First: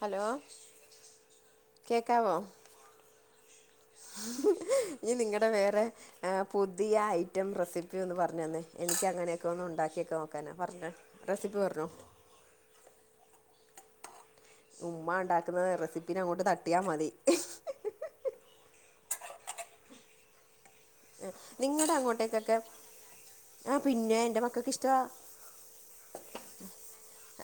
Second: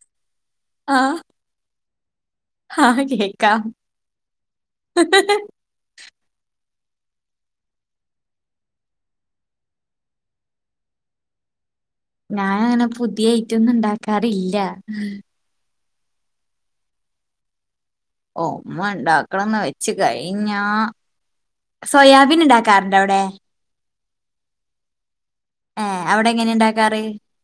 Hello ആഹ് കെക്കാവോ കേക്കാം [unintelligible] ഇനി നിങ്ങടെ വെറെ ആഹ് പുതിയ ഐറ്റം റെസിപ്പി ഒന്ന് പറഞ്ഞു തന്നെ എൻക്കി അങ്ങനെയോക്കെ ഒന്ന് ഉണ്ടാക്കിയോക്കെ നോക്കാനാ പറഞ്ഞ റെസിപ്പി പറഞ്ഞോ ഞാൻ അങ്ങനെ പുതിയ ഐറ്റം ഒന്നും ഉണ്ടാക്കാറി ഉമ്മാ ഉണ്ടാക്കുന്നത് റെസിപ്പീനെ അങ്ങോട്ട് തട്ടിയാൽ മതി ഒ ഉമ്മ ഉണ്ടാക്കണംന്ന് വെച്ച് കഴിഞ്ഞാ സോയാബിൻ ഇണ്ടാക്കാറുണ്ടോ അവിടെ ആഹ് പിന്നെ ന്റെ മക്കക്ക് ഇഷ്ട്ടാ ഏ അവ്ടെ എങ്ങനെ ഇണ്ടാക്കാർ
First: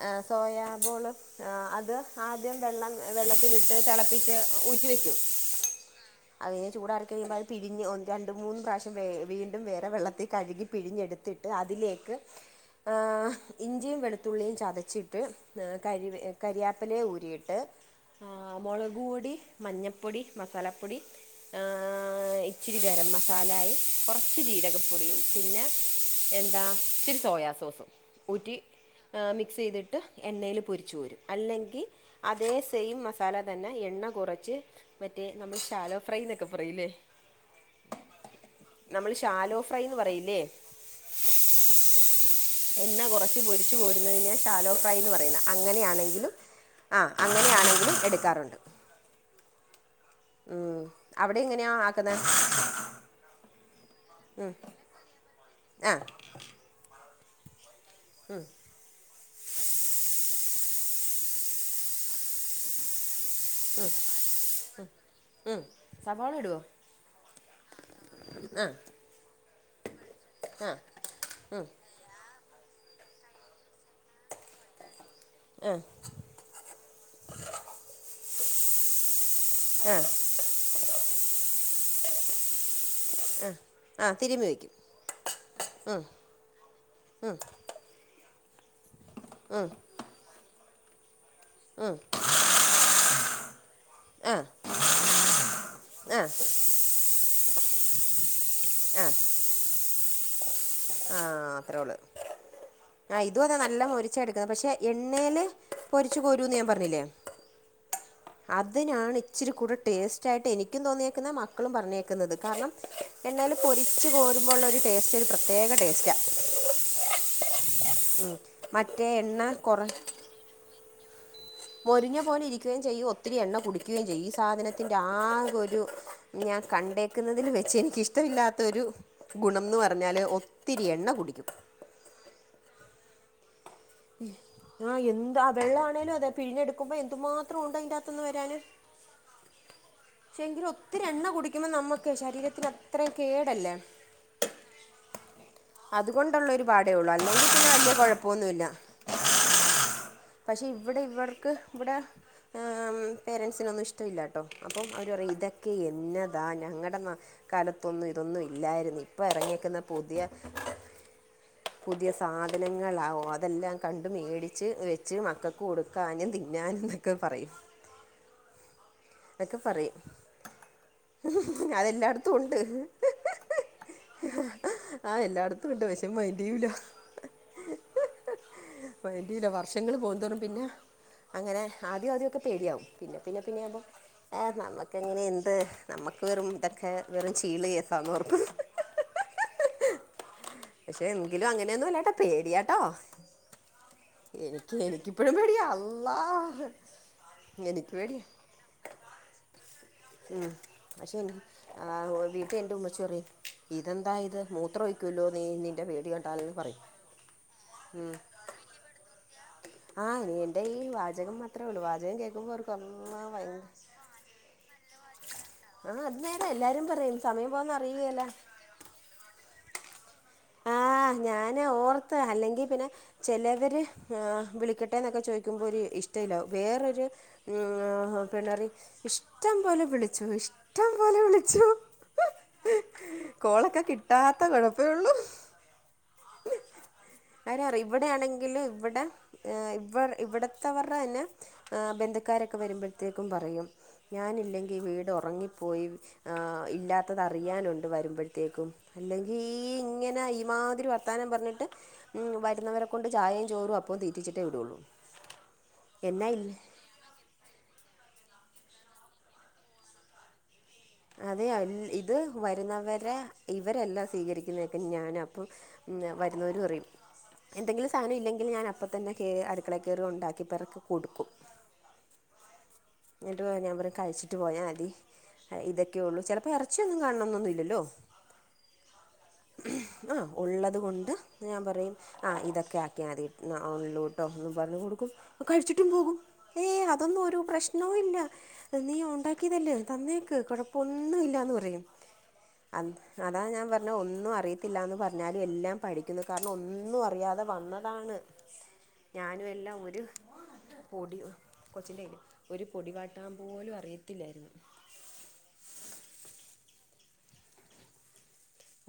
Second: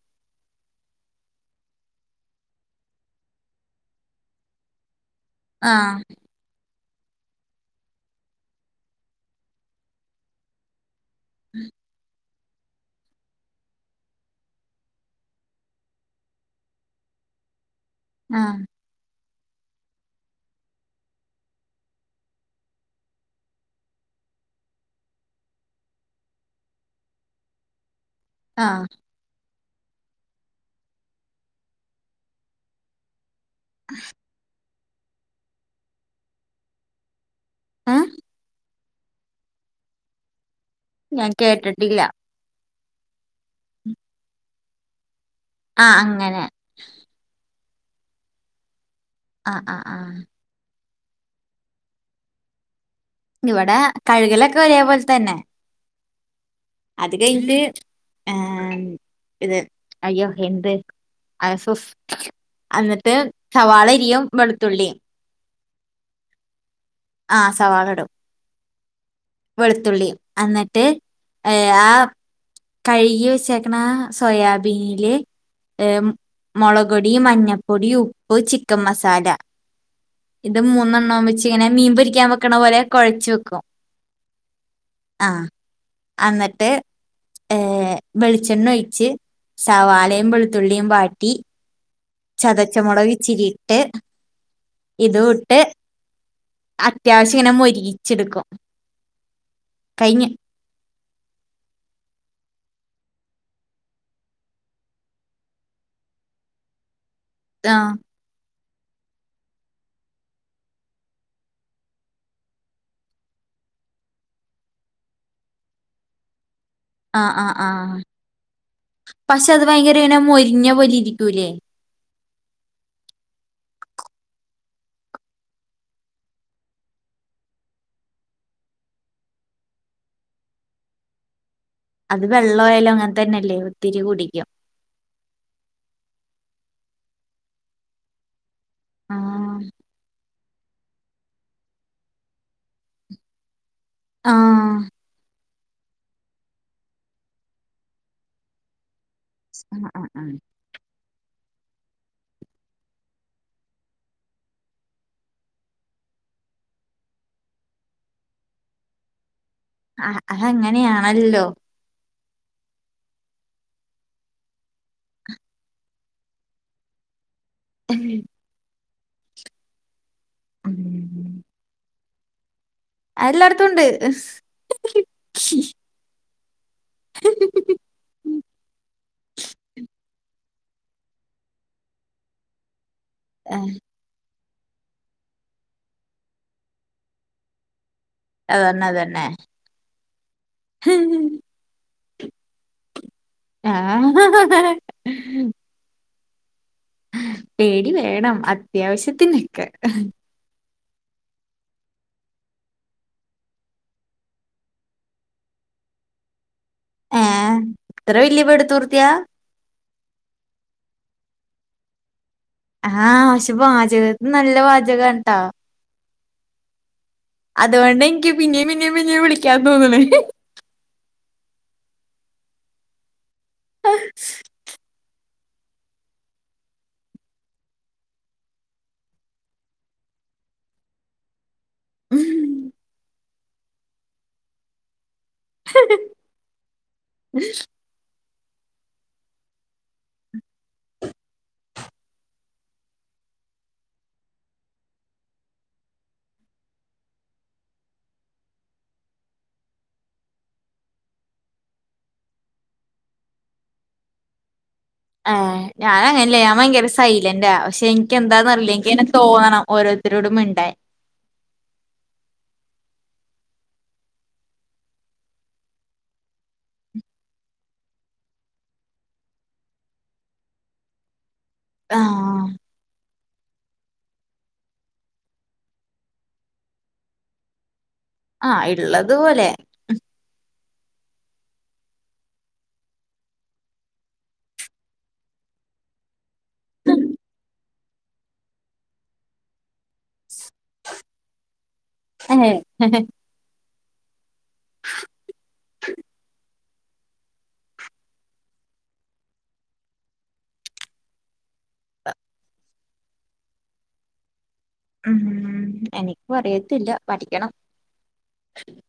അ സോയാബോളും ആഹ് അത് ആദ്യം വെള്ളം വെള്ളത്തിലിട്ട് തെളപ്പിച്ച് ഊറ്റി വെക്കും ആഹ് അതിൻ ചൂടാറി കഴുമ്പോൾഅത് പിരിഞ് [unintelligible] രണ്ട്മൂന്നു പ്രാവശ്യം വെ വീണ്ടും വെറെ വെള്ളത്തിൽ കഴ്‌കി പിഴിഞ് എടുത്തിട്ട് അതിലെക്ക് ആഹ് ഇഞ്ചിയും വെളുത്തുള്ളിയും ചതച്ചിട്ട് കരിവ് കരിയാപ്പലെ ഊരിയിട്ട് ആ ആഹ് മോളകുപോടി മഞ്ഞപ്പോടി മസാലപ്പോടി ആഹ് ഇച്ചിരി ഗെരം മസാ മസാലായും കുറച്ച് ജീരകപ്പോടിയും പിന്നെ എന്താ ഇച്ചിരി സോയാ സോസും ഊറ്റി ആ മിക്സ് ചെയ്തിട്ട് എണ്ണയിൽ പോരിച്ചുകോരും അല്ലെങ്കിൽ അതെ സെയിം മസ് സാല തന്നെ എണ്ണ കുറച്ച് മറ്റെ നമ്മൾ ശാലോ ഫ്രൈന്നോക്കെ പറയില്ലെ അ നമ്മൾ ശാലോ ഫ്രൈന്ന് പറയില്ലെ ഞാൻ കേട്ടട്ടില്ല എണ്ണ കോറച്ച് പൊരിച്ചു കോരുന്നതിനയാ ഷാലോ ഫ്രൈന്ന് പറയുന്നെ ആ അങ്ങനെയാണെങ്കിലും അങ്ങനെ ആ അങ്ങനെയാണെങ്കിലും എടുക്കാറുണ്ട് ആഹ് ആഹ് ആഹ് ഉം അവിടെങ്ങനെയാ ആക്കുന്നെ ഇവിടെ കഴുകലൊക്കെ ഒരേ പോലെ തന്നെ ആഹ് അത് കഴിന്ട്ട് ഉം ഇത് അയ്യോ എന്ത് അസൊസ് അന്നിട്ട് സവാളെരിയും വെളുത്തുള്ളി ഉം സവാള ഇടുവോ ആഹ് സവാള ടും. ആഹ് വെളുത്തുള്ളി എന്നിട്ട് ഏഹ് ആ കഴുകി വെച്ചേക്കണ ആ സോയാബീനില് മൊളകൊടി മഞ്ഞപ്പൊടി ഉപ്പ് ചിക്കൻ മസാല ആഹ് ഇത് മൂന്നെണ്ണവും വെച്ച് ഇങ്ങനെ മീൻ പൊരിക്കാൻ വെക്കണ പോലെ കൊഴച്ച് വെക്കും ആഹ് തിരുമി വെക്കും ആഹ് അന്ന്ട്ട് ഏഹ് വെളിച്ചെണ്ണ ഒഴിച്ച് സവാളയും വെളുത്തുള്ളിം വാട്ടി ഉം ചതച്ച മൊളക് ഇച്ചിരിയിട്ട് ആ ഇതു ഇട്ട് ആ അത്യാവശ്യ ഇങ്ങനെ മൊരിയിച്ചെടുക്കും ആഹ് കയ്ഞ്ഞ് ആഹ് ഇത്രെ ഒള്ള് ആഹ് ഇതു അതെ നല്ല മൊരിച്ചാ എടുക്കുന്നെ പക്ഷെ എണ്ണേൽ പൊരിച്ചു കോരൂന്ന് ഞാൻ പറഞ്ഞില്ലേ ആഹ് അതിനാണ് ഇച്ചിരി കൂടെ ടേസ്റ്റായിട്ട് എനിക്കും തോന്നിയേക്കുന്നെ മക്കളും പറഞ്ഞേക്ക്ന്നത് കാരണം എണ്ണേല് പൊരിച്ച് കോരുമ്പോ ഉള്ളൊരു ടേസ്റ്റ് ഒരു പ്രത്യേക ടേസ്റ്റാ. ആഹ് ആഹ് ആഹ് ഉം മറ്റേ എണ്ണ കൊറ ങ്ങനെ മൊരിഞ്ഞ പോലിരിക്കൂല്ലേ മൊരിഞ്ഞ പോലെ ഇരിക്കുകയും ചെയ്യും ഒത്തിരി എണ്ണ കുടിക്കുകയും ചെയ്യും ഈ സാധനത്തിന്റെ ആകൊരു ഞാൻ കണ്ടേക്ക്ന്നതിൽ വെച്ച് എനിക്കിഷ്ടവില്ലാത്തൊരു ഗുണംന്ന് പറഞ്ഞാല് ഒത്തിരി എണ്ണ കുടിക്കും. അത് വെള്ളവായാലും അങ്ങൻ തന്നല്ലേ ഒത്തിരി കുടിക്കും ആഹ് എന്ത് ആഹ് വെള്ള ആണേലും അതെ പിഴിഞ്ഞെടുക്കുമ്പം എന്ത്മാത്രം ഉണ്ടയിന്റാത്ത്ന്ന് വരാന് ആഹ് പക്ഷെങ്കിലും ഒത്തിരി എണ്ണ കുടിക്കുമ്പം നമ്മക്ക് ശരീരത്തിനത്രയും കേടല്ലേ ആഹ് അത്കൊണ്ടുള്ളൊരു പാടേ ഉള്ളൂ അല്ലെങ്കി പിന്നെ വല്യ കൊഴപ്പോന്നുല്ല ആഹ് ആഹ് ആഹ് പക്ഷെ ഇവിടെ ഇവർക്ക് ഇവടെ ഏഹ്ഉം പേരൻസിനൊന്നും ഇഷ്ടവില്ലാട്ടോ അപ്പം അവര് പറയും ഇതൊക്കെ എന്നതാ ഞങ്ങടെ നാ കാലത്തൊന്നും ഇതൊന്നും ഇല്ലായിരുന്ന് ഇപ്പൊ എറങ്ങിയെക്കുന്ന ആഹ് അഹങ്ങനെയാണല്ലോ പുതിയ സാധനങ്ങളാവോ അതെല്ലാം കണ്ട് മേടിച്ച് വെച്ച് മക്കക്ക് കൊടുക്കാനും തിന്നാനും ന്നൊ ക്കെ പറയും [unintelligible] അതൊക്കെ പറയും. ഉം. അതെല്ലാട്ത്തും ഉണ്ട്. അയെല്ലാട്ത്തുംണ്ട് മതിയുലാഹ് വേണ്ടില്ല വർഷങ്ങള്പോവുന്തോറും പിന്നെഅങ്ങനെആദ്യം ആദ്യോക്കെ പേടിയാവും. പിന്നെ, പിന്നെ ഏഹ്, പിന്നാവുമ്പോ. നമുക്കെങ്ങനെഎന്ത്നമുക്ക് വെറും ഇതൊക്കെവെറും ചീള്കേസന്നോർക്കും. അതന്നെ, അതന്നെ. പക്ഷെഎങ്കിലും അങ്ങനെയൊന്നുംല്ലട്ടോ പേടിയാട്ടൊ ആ, എനിക്ക്, എനിക്ക് പ്പഴുംപേടിയാ അള്ളാഹ്. പേടിവേണം അത്യാവശ്യത്തിനക്കെ. ഉം പഷേആഹ്ഓതിട്ട്എന്റെഉമ്മച്ചിറിയും. ഇതെന്താഇത് മൂത്രോയ്ക്കൂല്ലോ നീ നിന്റെ പേടികണ്ടാലന്ന്പറയും. ഏഹ്ഇത്രവെല്യപേടിത്തൂറത്യ. ആഹ്ഇനിഎന്റെ ഈ വാചകം മാത്രേള്ളൂവാചകം കേക്കുമ്പോർ ആഹ്പഷേവാചക നല്ലവാ ചകാട്ടാ. ആ അത് നേരെ എല്ലാവരും പറയും സമയം പോകുന്ന അറിയുകയില്ല അതോണ്ടെനിക്ക്പിന്നിം പിന്നിംപിന്നിംവിളിക്കാതോന്നണെ. ആഹ്ഞാനോർത്ത്അല്ലെങ്കിപിന്നെ ചെലവര് വിളികെ ട്ടേന്നൊക്കെചോയിക്കുമ്പോരു ഇഷ്ടല്ല. വേറൊരു ഉം ആ പിണറിഇഷ്ടംപോലെവിളിചോ. ഇഷ്ടംപോലെ വിളിചോ. ഉം. കോളൊക്ക കിട്ടാത്തകൊഴപ്പേള്ളൂ. [unintelligible] ആരെറിയും ഇവിടെയാണെങ്കില്ഇവ്ടെ ഇവ് ഇവിടുത്തെവറെന്നെ ബന്ധുക്കാരൊക്കെ വരുമ്പഴ്ത്തേക്കും പറയും ഞാനില്ലെങ്കിഈവീട്ഒറങ്ങിപ്പോയി. ആഹ്ഇല്ലാത്തത്അറിയാനുണ്ട് വരുമ്പോഴത്തേക്കുംഅല്ലെങ്കി ഈ ഇങ്ങനെ ഈമാതിരിവ ർത്താനംപറഞ്ഞിട്ട്ഉം വരുന്നവരെക്കൊണ്ട് ചായേം ചോറും അപ്പോം തീറ്റിച്ചിട്ടെവിടുള്ളൂ. ഏഹ് ഞാനാങ്ങനല്ലേ ഞൻ ഭയങ്കരസ സൈലന്റാ പഷേഎനിക്കെന്താന്ന്റിയില എനിക്കങ്ങനെതോന്നണം ഓരോരുത്തരോടുംമിണ്ടാൻ അതെഇത് വരുന്നവരെഇവരല്ല സ്വീകരിക്കുന്നതൊക്കെ ഞാനാ അപ്പോ മ്ഞ വരുന്നൊരുപറയും എന്തെങ്കിലും സാനം ഇല്ലെങ്കിൽ ഞാൻ അപ്പതന്നെ കേ അടുക്കളെകേറി ഒണ്ടാക്കിപെറക്കി കൊടുക്കും. ആഹ്. ന്നിട്ട് ഞൻപറയുംകഴിച്ചിട്ട് പോയാതി. ഇതൊക്കെഒള്ളൂ ചെലപ്പോ എറച്ചിയൊന്നും കാണന്നൊന്നുല്ലല്ലോ. ആഹ്ഇള്ളതു പോലെ. ആഹ് ഉള്ളത്കൊണ്ട്ഞാൻ പറയും. ആഹ് ഇതൊക്കെആക്കിയാമതിഒള്ളുട്ടോന്നുംപറഞ്കൊടുക്കും കഴിച്ചിട്ടും പോകും. ഏയ്അതൊന്നൊരു പ്രശ്നോഇല്ല നീ ഒണ്ടാക്കിയതല്ലേ തന്നേക്ക് കൊഴ പ്പൊന്നുംല്ലന്ന്പറയും. ഏഹ് അത്, അതാഞാൻ പറഞ്ഞഒന്നുഅ അറിയത്തില്ലാന്ന് പറഞ്ഞാലുംഎല്ലാം പഠിക്കുന്നുകാരണം ഒന്നും അറിയാതെ വന്നതാണ്. ഞാനുംഎല്ലാംഒരുപൊടി കൊച്ചിൻ്റെല് ഒരു പൊടിവാട്ടാമ്പോലും അറിയത്തില്ലാരുന്നു. ഉം ഉ എനിക്കുഅറിയത്തില്ല പഠിക്കണം.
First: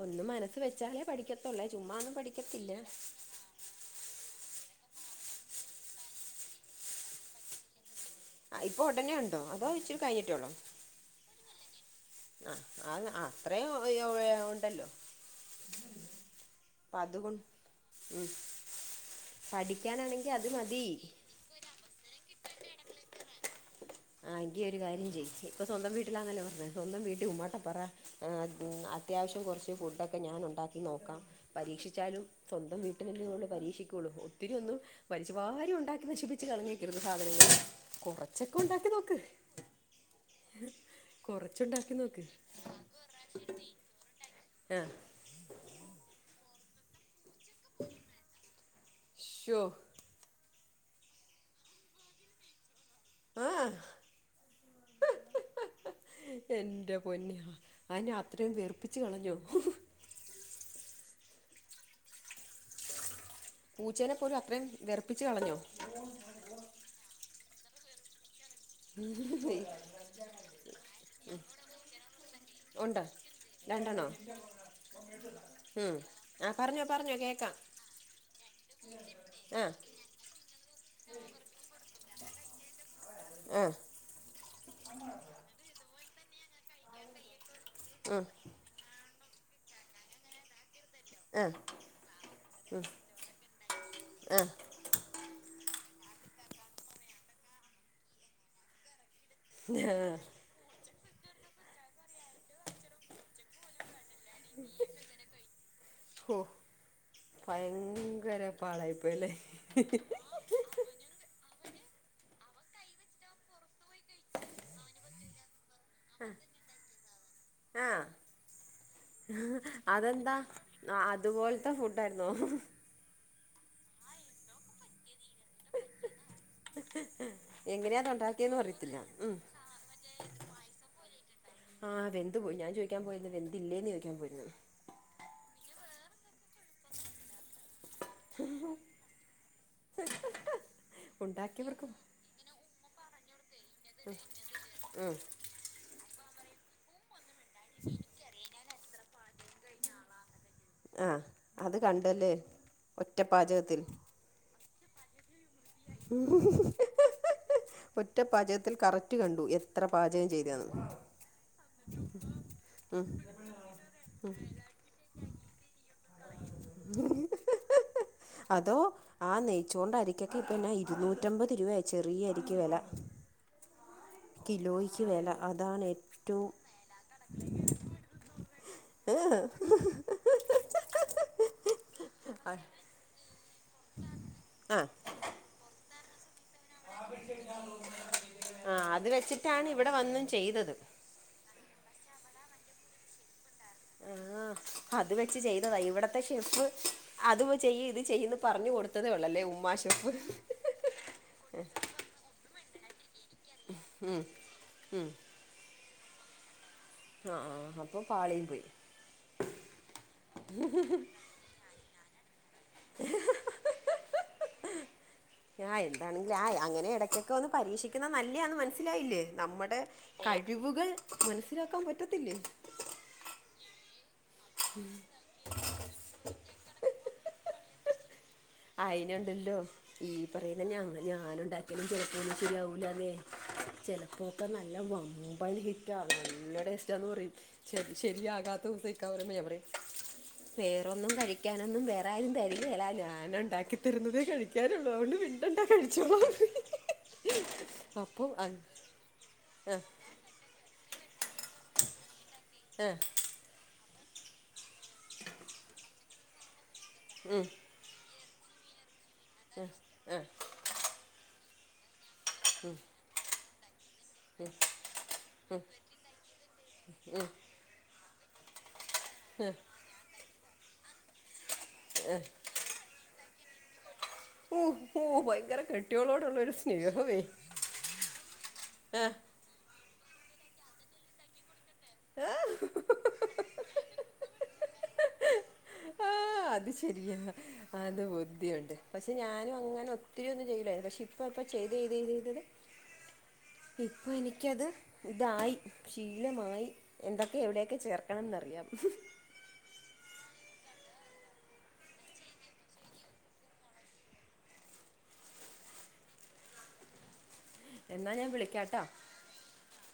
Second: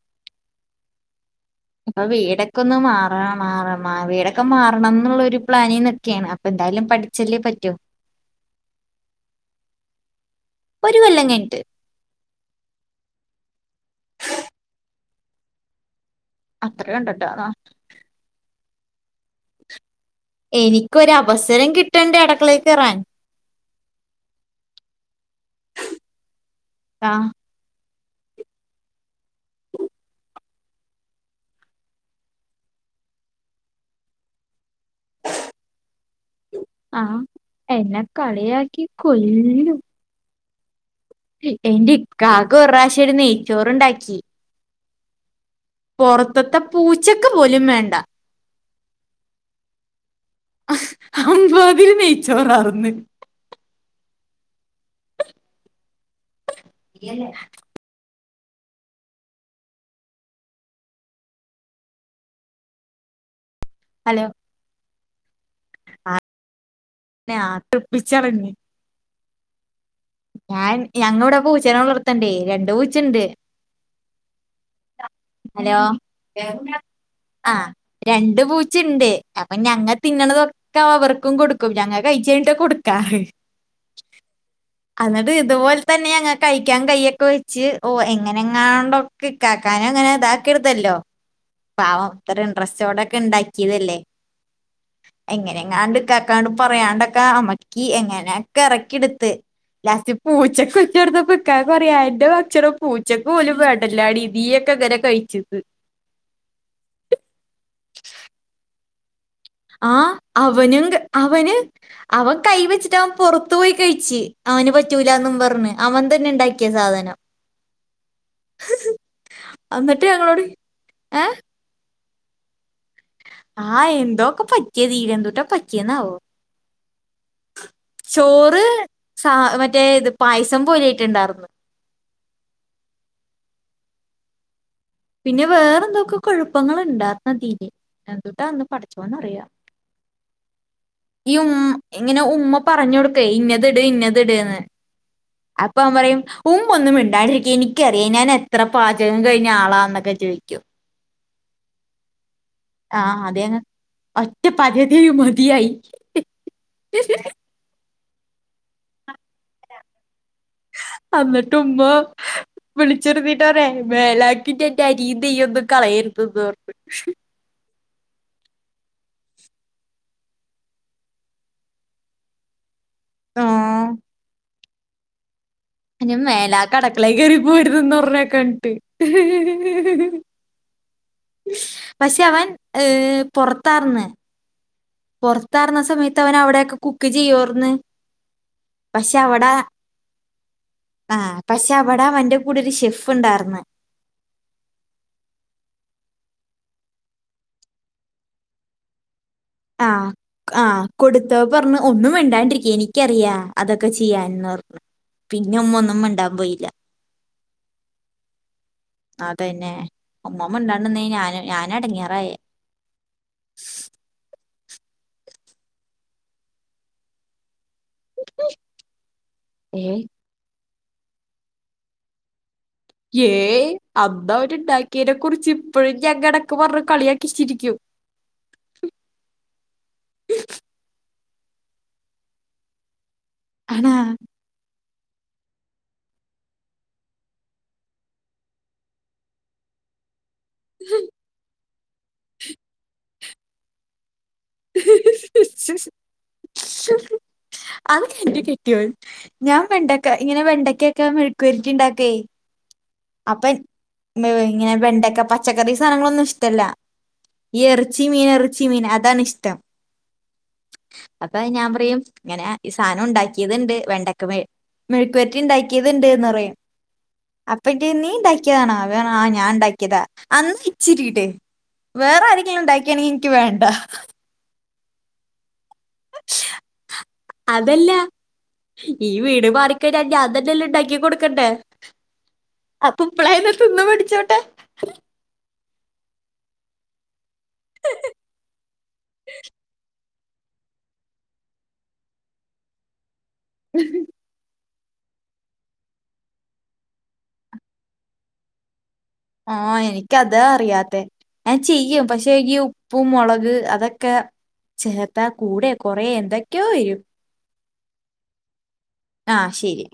ഒന്നുമനസ്സ് വെച്ചാലേ പഠിക്കത്തുള്ളേ. ഇപ്പൊ ചുമ്മാഒന്നും വീടൊക്കെ പഠിക്കത്തില്ല. ഒന്ന് മാറണം മാറ മാ വീടൊക്കെ മാറണം എന്നുള്ളരു പ്ലാനിനിക്കാണ്. അപ്പോ എന്തായാലും പഠിച്ചല്ലേ പറ്റോ. ആഹ് ഇപ്പോ ഒടനെ ഉണ്ടോ അതോ ഇച്ചിരി കഴിട്ടെ ഒള്ളോ? ഒരു കൊല്ലം കഴിഞ്ഞിട്ട്. ആഹ് അത് അത്രേം ഒണ്ടല്ലോ. അപ്പ അത്രയും അതുകൊ ഉണ്ടട്ടോ ഉം പഠിക്കാനാണെങ്കി അത് മതി എനിക്കൊരു അവസരം കിട്ടണ്ടേ അട്ക്കളേ കേറാൻ. ആഹ് എങ്കിഒരുകാര്യംചെയ് ഇപ്പൊസ്വന്തംവീട്ടിലാന്നല്ലേ പറഞ്ഞത് സ്വന്തംവീട്ടി ആഹ് ഉമ്മാട്ടപറ. അത്യാവശ്യം കുറച്ച് ഫുഡക്കെ ഞാൻ ഉണ്ടാക്കി നോക്കാം പരീക്ഷിച്ചാലും സ്വന്തം വീട്ടിനല്ലേ കൊണ്ട് പരീക്ഷിക്കുള്ളൂ ഒത്തിരി ഒന്നും വലിച്ചു വാരി ഉണ്ടാക്കി നശിപ്പിച്ചച്ച് കളഞ്ഞേക്കരുത് ആഹ് സാധനങ്ങൾ എന്നെ കൊറച്ചൊക്കെ കളിയാക്കി ഉണ്ടാക്കി നോക്ക് കൊല്ലും എന്റെ കുറച്ചുണ്ടാക്കി നോക്ക് ഇക്കാക് ഒരു പ്രാവശ്യരു നെയ്ച്ചോറണ്ടാക്കി ഏഹ് പോറത്തത്തെ പൂച്ചക്ക് പോലും വേണ്ട ശോ അമ്മാതിരി നെയ്ച്ചോറാർന്ന് ഏഹ് എന്റെ പൊന്നെ അയന്നെ അത്രയും വെറുപ്പിച്ച് കളഞ്ഞോ പൂച്ചേനെ ഹലോ പോലും അത്രയും വെറപ്പിച്ച് കളഞ്ഞോ ആഹ് വെറുപ്പിച്ചളഞ്ഞ് മേ ഞാൻ ഞങ്ങ ഇവിടെ പൂച്ചനെ വളർത്തണ്ടേയ് രണ്ടു ഉണ്ട് പൂച്ചുണ്ട് രണ്ടെണ്ണോ ഹലോ ഉം കേ ആ പറഞ്ഞോ പറഞ്ഞോ കേക്കാം ആഹ് രണ്ട് പൂചെണ്ട് അപ്പൊ ആഹ് ഞങ്ങ തിന്നണതൊക്കെ അവർക്കും കൊടുക്കും ഞങ്ങ കഴിച്ച് കഴിഞ്ഞിട്ട കൊടുക്കാറ് ആഹ് അന്നിട്ട് ഇതുപോലെ തന്നെ ഞങ്ങ കഴിക്കാൻ കയൊക്കെ വെച്ച് ഓ ഉം എങ്ങനെങ്ങാണ്ടോ കിക്കാക്കാനങ്ങനെ ഇതാക്കിടുത്തല്ലോ ആഹ് പാവം ഇത് ഇൻട്രസ്റ്റോടെക്കെ ഇണ്ടാക്കിയതല്ലേ ആഹ് എങ്ങനെ എങ്ങാണ്ട് ഇക്കാക്കനോട് പറയാണ്ടൊക്കാ അമ്മക്കി എങ്ങനെയൊക്കെ ഇറക്കിടുത്ത് ലാസ് ആഹ് പൂച്ചക്ക് വെച്ചെടുത്തപ്പ ഇക്കാക്ക പറയാ എൻ്റെ ഭക്ഷണം പൂച്ചക്ക് പോലും വേണ്ടല്ലാടി നീയൊക്കെ എങ്ങനെ കഴിച്ച്ന്ന് ഹോ ഭയങ്കര പാടായിപ്പോയല്ലേ ആഹ് അവനും ക് അവന് അവൻ കൈ വെച്ചിട്ട് അവൻ പുറത്തു പോയി കഴിച്ചു അവന് പറ്റൂലന്നും പറഞ്ഞ് അവൻ തന്നെ ഇണ്ടാക്കിയ സാധനം ആഹ് എന്നിട്ട് അതെന്താ ഞങ്ങളോട് ഏ അതുപോൽ ത്തെ ഫുഡ് ആയിരുന്നോ ആഹ് എന്തോക്കെ പറ്റിയത് എന്തൂട്ടാ പറ്റിയന്നാവോ ഹ്‌ ഹ്‌ ചോറ് സ മറ്റേ ഇത് പായസം പോലെയിട്ടുണ്ടാർന്നു ആഹ് വെന്ദ് പോയി ഞാൻ ചോദിക്കാൻ പോയിരുന്നു വെന്തില്ലേന്ന് ചോദിക്കാൻ പോയിരുന്നു പിന്നെ വേറെ എന്തൊക്കോ കോഴപ്പങ്ങൾ ഉണ്ടാർന്നതില് എന്തുട്ടാന്ന് പഠിച്ചോനറിയാം ഈ ഉ ഉണ്ടാക്കിയവർക്കും ഇങ്ങനെ ഉമ്മ പറഞ്ഞു കൊടുക്കേ ഇന്നത് ഇട് ഇന്നത് ഇട്ന്ന് ഉം അപ്പൊ അവൻ പറയും ഉമ്മ ഒന്നും മിണ്ടാണ്ടിരിക്ക എനിക്കറിയാം ഞാൻ എത്ര പാചകം കഴിഞ്ഞ ആളാന്നൊക്കെ ചോയിക്കും ആഹ് അത് കണ്ടല്ലേ ഒറ്റ ആഹ് അതെങ് പാചകത്തിൽ ഒറ്റ പാചകത്തി മതിയായി ഒറ്റ പാചകത്തിൽ കററ്റ് കണ്ടു എത്ര പാചകം ചെതയ്യാന്ന് അന്ന്ട്ടു ഉമ്മാ വിളിച്ചെരുന്നീട്ട് പറഞ്ഞു മേലാക്കിട്ട് എന്റെ അരിയും നെയൊന്നും കളയരുതെന്ന് അതോ ആഹ് നെയ്ച്ചോറിന്റെ അരിക്കൊക്കെ ഇപ്പൊ എന്നാ ഇരുന്നൂറ്റമ്പത് രൂപയ ചെറിയ അരിക്ക് വില ആഹ് കിലോയ്ക്ക് വില അതാണ് ഇനി ഏറ്റവും മേലാ കടക്കളേ കയറിപ്പോവരുതെന്ന് പറഞ്ഞേക്കുവ എന്നിട്ട് പക്ഷെ അവൻ ഏഹ് പുറത്താർന്ന് ആഹ് പുറത്താർന്ന സമയത്ത് അവൻ അവിടെയൊക്കെ കുക്ക് ചെയ്യോർന്ന് ആഹ് അത് വെച്ചിട്ടാണ് ഇവിടെ വന്നു ചെയ്തത് ആഹ് പക്ഷെ അവിടാ അവന്റെ കൂടൊരു ഷെഫ് ഇണ്ടായിർന്നു [unintelligible] അത് വെച്ച് ചെയ്തതാ ഇവിടത്തെ ഷെഫ് അത് വെചെയ് ഇത് ചെയ്യന്ന് പറഞ്ഞ് കൊടുത്തതേ ഉള്ളല്ലേ ഉ ഷെഫ് ആഹ് കൊടുത്തപ്പൊ പറഞ്ഞ് ഒന്നു മിണ്ടാണ്ടിരിക്ക് എനിക്കറിയാ അതൊക്കെ ചെയ്യാൻന്ന് പറഞ്ഞ് പിന്നുമ്മ ഒന്നും മിണ്ടാൻ പോയില്ല ആ ആ അപ്പോൾ പാളിയും പോയി അതന്നെ ഉമ്മമ്മിണ്ടാണ്ടിന്നഴിഞ്ഞ ഞാന് ഞാനെടങ്ങേറായേ ആഹ് എന്താണെങ്കിലും ആഹ് അങ്ങനെ ഇടക്കൊക്കെ ഒന്ന് പരീക്ഷി ക്കുന്നെ നല്ലയാന്ന് മനസ്സിലായില്ലേ നമ്മടെ ഏ കഴിവുകൾ മനസ്സിലാക്കാൻ പറ്റത്തില്ലേ ഏയ് അന്നവൻ ഇണ്ടാക്കിയതിനെ കുറിച്ച് ഇപ്പഴും ഞങ്ങെടക്ക് പറഞ്ഞ് കളിയാക്കിച്ചിരിക്കും അയിനിണ്ടല്ലോ ഈ പറയുന്ന ഞങ്ങ ഞാൻ ഇണ്ടാക്കിയാലും ചിലപ്പോ ഒന്നും ശരിയാവൂല്ലാല്ലേ ആണാ ചെലപ്പോക്കെ നല്ല വമ്പൻ ഹിറ്റാവും നല്ല ടേസ്റ്റാന്ന് പറയും ശരി ശരിയാകാത്ത ദിവസം ഇക്ക പറയും എവിടെ വേറൊന്നും കഴിക്കാനൊന്നും വേറെ ആരും തരികേല്ല ഞാൻ ഒണ്ടാക്കി തരുന്നതേ കഴി ‌ക്കിനിള്ളതോണ്ട് മിണ്ടണ്ട കഴിച്ചോളാൻ പറയും അത് അപ്പൊ എന്റെ അ കെട്ടിയോൻ ഞാൻ വെണ്ടക്ക ഇങ്ങനെ വെണ്ടക്കെക്ക മെഴക്കുവരട്ടി ഉണ്ടാക്കുവേ ആഹ് അപ്പൻ ഇഹ് ഇങ്ങനെ വെണ്ടക്ക പച്ചക്കറി സാധനങ്ങളൊന്നും ഇഷ്ടല്ല ഉം ഈ എറച്ചി മീന് എറച്ചി മീന് അതാണിഷ് അഹ് ആഹ് അപ്പൊ ഞാൻ പറയും ഇങ്ങനെ ഈ സാധനം ഉണ്ടാക്കിയതിണ്ട് വെണ്ട ക്ക മെഴ് മെഴ്‌ക്കുപെരട്ടി ഉണ്ടാക്കിയതിണ്ടീന്ന് പറയും അപ്പക്കും നീ ഇണ്ടാ ക്കിയതാണ വേണ ആഹ് ഞാൻ ആ ഇണ്ടാക്കിയതാ അന്ന ഇച്ചിരി ഇട് വേറെ ആരെങ്കിലും ഇണ്ടാക്കിയാണെ ക്ക് വേണ്ട ഓഹ് ഓഹ് ഭയങ്കര ക്രെ അതല്ല ആ ഈ വീട് മാറി ക്കഴിഞ്ഞ ഞാൻതന്നെല്ലെ ഇണ്ടാക്കി കൊടുക്കണ്ടേ ഏ അപ്പ ഇപ്പളായാലും തിന്നു പഠിച്ചോട്ടെ ആഹ് അത് ശരിയാ അത് ബുദ്ധിയുണ്ട് പക്ഷെ ഞാനും അങ്ങനെ ഒത്തിരി ഒന്നും ചെയ്യൂലായിരുന്നു പക്ഷെ ഇപ്പ ഇപ്പൊ ചെയ്ത് ചെയ്ത് ചെയ്ത് ചെയ്തത് ഇപ്പൊ എനിക്കത് ഇതായി ശീലമായി എന്തൊക്കെ എവിടെയൊക്കെ ചേർക്കണംന്നറിയാം ആഹ് എനിക്കതാ അറിയാത്തെ ഞാൻ ചെയ്യും പക്ഷെ ഈ ഉപ്പും മുളക് അതൊക്കെ ചേർത്താ കൂടെ കൊറയെ എന്തൊക്കെയോ വരും എന്നാ ഞാൻ വിളിക്കാട്ടോ ആഹ് ശരി